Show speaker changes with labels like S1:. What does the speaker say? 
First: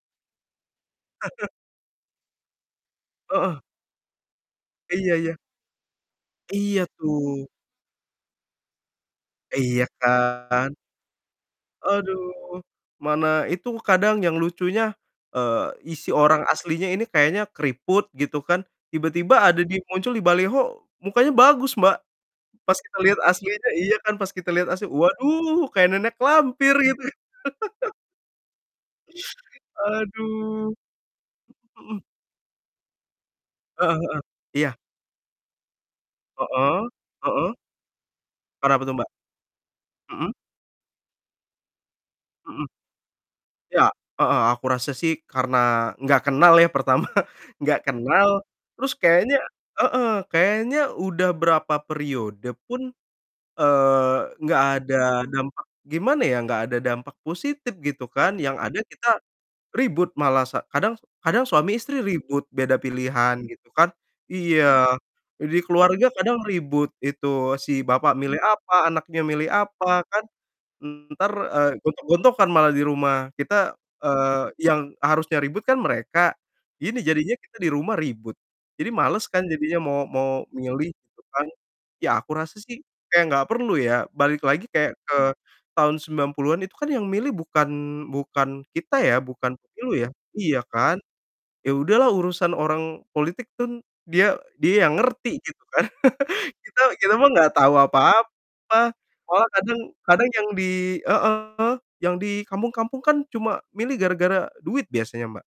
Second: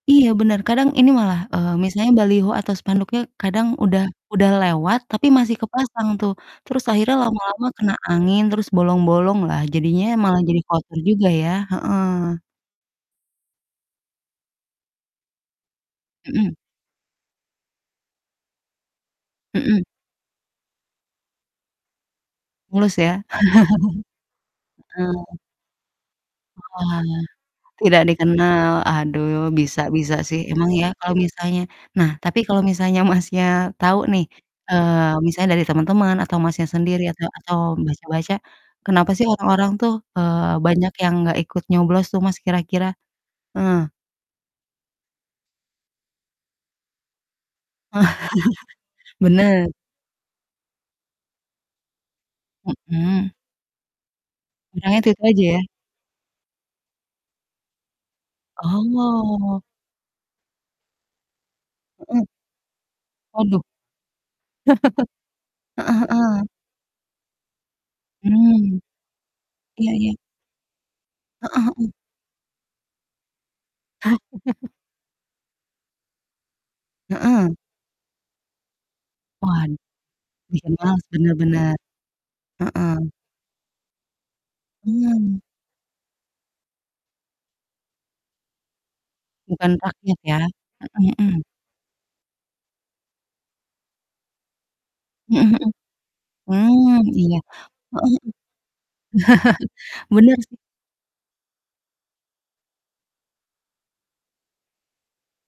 S1: Iya benar. Kadang ini malah, eee, misalnya baliho atau spanduknya
S2: Heeh.
S1: kadang udah udah lewat
S2: Iya
S1: tapi
S2: iya.
S1: masih kepasang tuh. Terus
S2: Iya,
S1: akhirnya
S2: tuh.
S1: lama-lama kena angin, terus bolong-bolonglah
S2: Iya
S1: jadinya malah jadi
S2: kan?
S1: kotor juga ya, heeh.
S2: Aduh, mana itu kadang yang lucunya, eee, isi orang
S1: Hmm.
S2: aslinya ini kayaknya keriput gitu kan, tiba-tiba ada
S1: Hmm.
S2: dia muncul di baliho, mukanya bagus, Mbak. Pas
S1: Mulus
S2: kita lihat
S1: ya?
S2: aslinya iya kan, pas kita lihat asli,
S1: Heeh.
S2: waduh! Kayak nenek lampir gitu.
S1: Oalah. Tidak dikenal, aduh bisa bisa sih. Emang
S2: Aduh.
S1: ya kalau misalnya
S2: Mhm.
S1: nah, tapi kalau misalnya, Masnya,
S2: Heeh
S1: tahu
S2: heeh.
S1: nih,
S2: Iya.
S1: eee, misalnya dari teman-teman, atau Masnya
S2: Heeh,
S1: sendiri, atau
S2: heeh.
S1: atau baca baca,
S2: Kenapa tuh, Mbak?
S1: kenapa sih orang-orang tuh,
S2: Mhm.
S1: eee, banyak yang enggak ikut nyoblos tuh, Mas,
S2: Mhm.
S1: kira-kira?
S2: Iya,
S1: Heeh.
S2: heeh, aku rasa sih karena nggak kenal, ya, pertama, nggak kenal, terus kayaknya
S1: Bener.
S2: heeh, kayaknya udah berapa periode pun,
S1: Hmm.
S2: eee, nggak ada
S1: Kurangnya itu-itu aja ya?
S2: dampak gimana ya, nggak ada dampak positif gitu kan, yang ada kita
S1: Oh.
S2: ribut malah sa kadang kadang suami istri
S1: Mhm.
S2: ribut beda pilihan
S1: Waduh.
S2: gitu kan iya, di
S1: Heeh
S2: keluarga
S1: heeh.
S2: kadang ribut itu si bapak milih
S1: Mmm,
S2: apa, anaknya milih
S1: iya
S2: apa,
S1: iya.
S2: kan, entar,
S1: Heeh
S2: eee,
S1: heeh.
S2: gontok-gontokan malah di rumah. Kita eee, yang harusnya ribut kan mereka, gini jadinya
S1: Heeh.
S2: kita di rumah ribut. Jadi males kan,
S1: Waduh,
S2: jadinya mau mau
S1: bikin
S2: milih
S1: males,
S2: gitu
S1: bener
S2: kan.
S1: bener,
S2: Ya, aku rasa sih
S1: heeh.
S2: kayak nggak perlu ya, balik lagi kayak ke
S1: Mmm.
S2: tahun 90-an itu kan yang milih bukan bukan kita ya, bukan
S1: Bukan
S2: pemilu ya
S1: rakyat ya?
S2: iya kan.
S1: Mhm mhm.
S2: Iya udahlah, urusan orang politik kan dia dia yang ngerti
S1: Mhm
S2: gitu
S1: mhm,
S2: kan. Kita
S1: mmm,
S2: kita mah
S1: iya,
S2: nggak tahu
S1: heeh heeh.
S2: apa-apa. Malah kadang kadang
S1: Bener
S2: yang
S1: sih.
S2: di heeh, yang di kampung-kampung kan, cuma milih gara-gara duit biasanya, Mbak.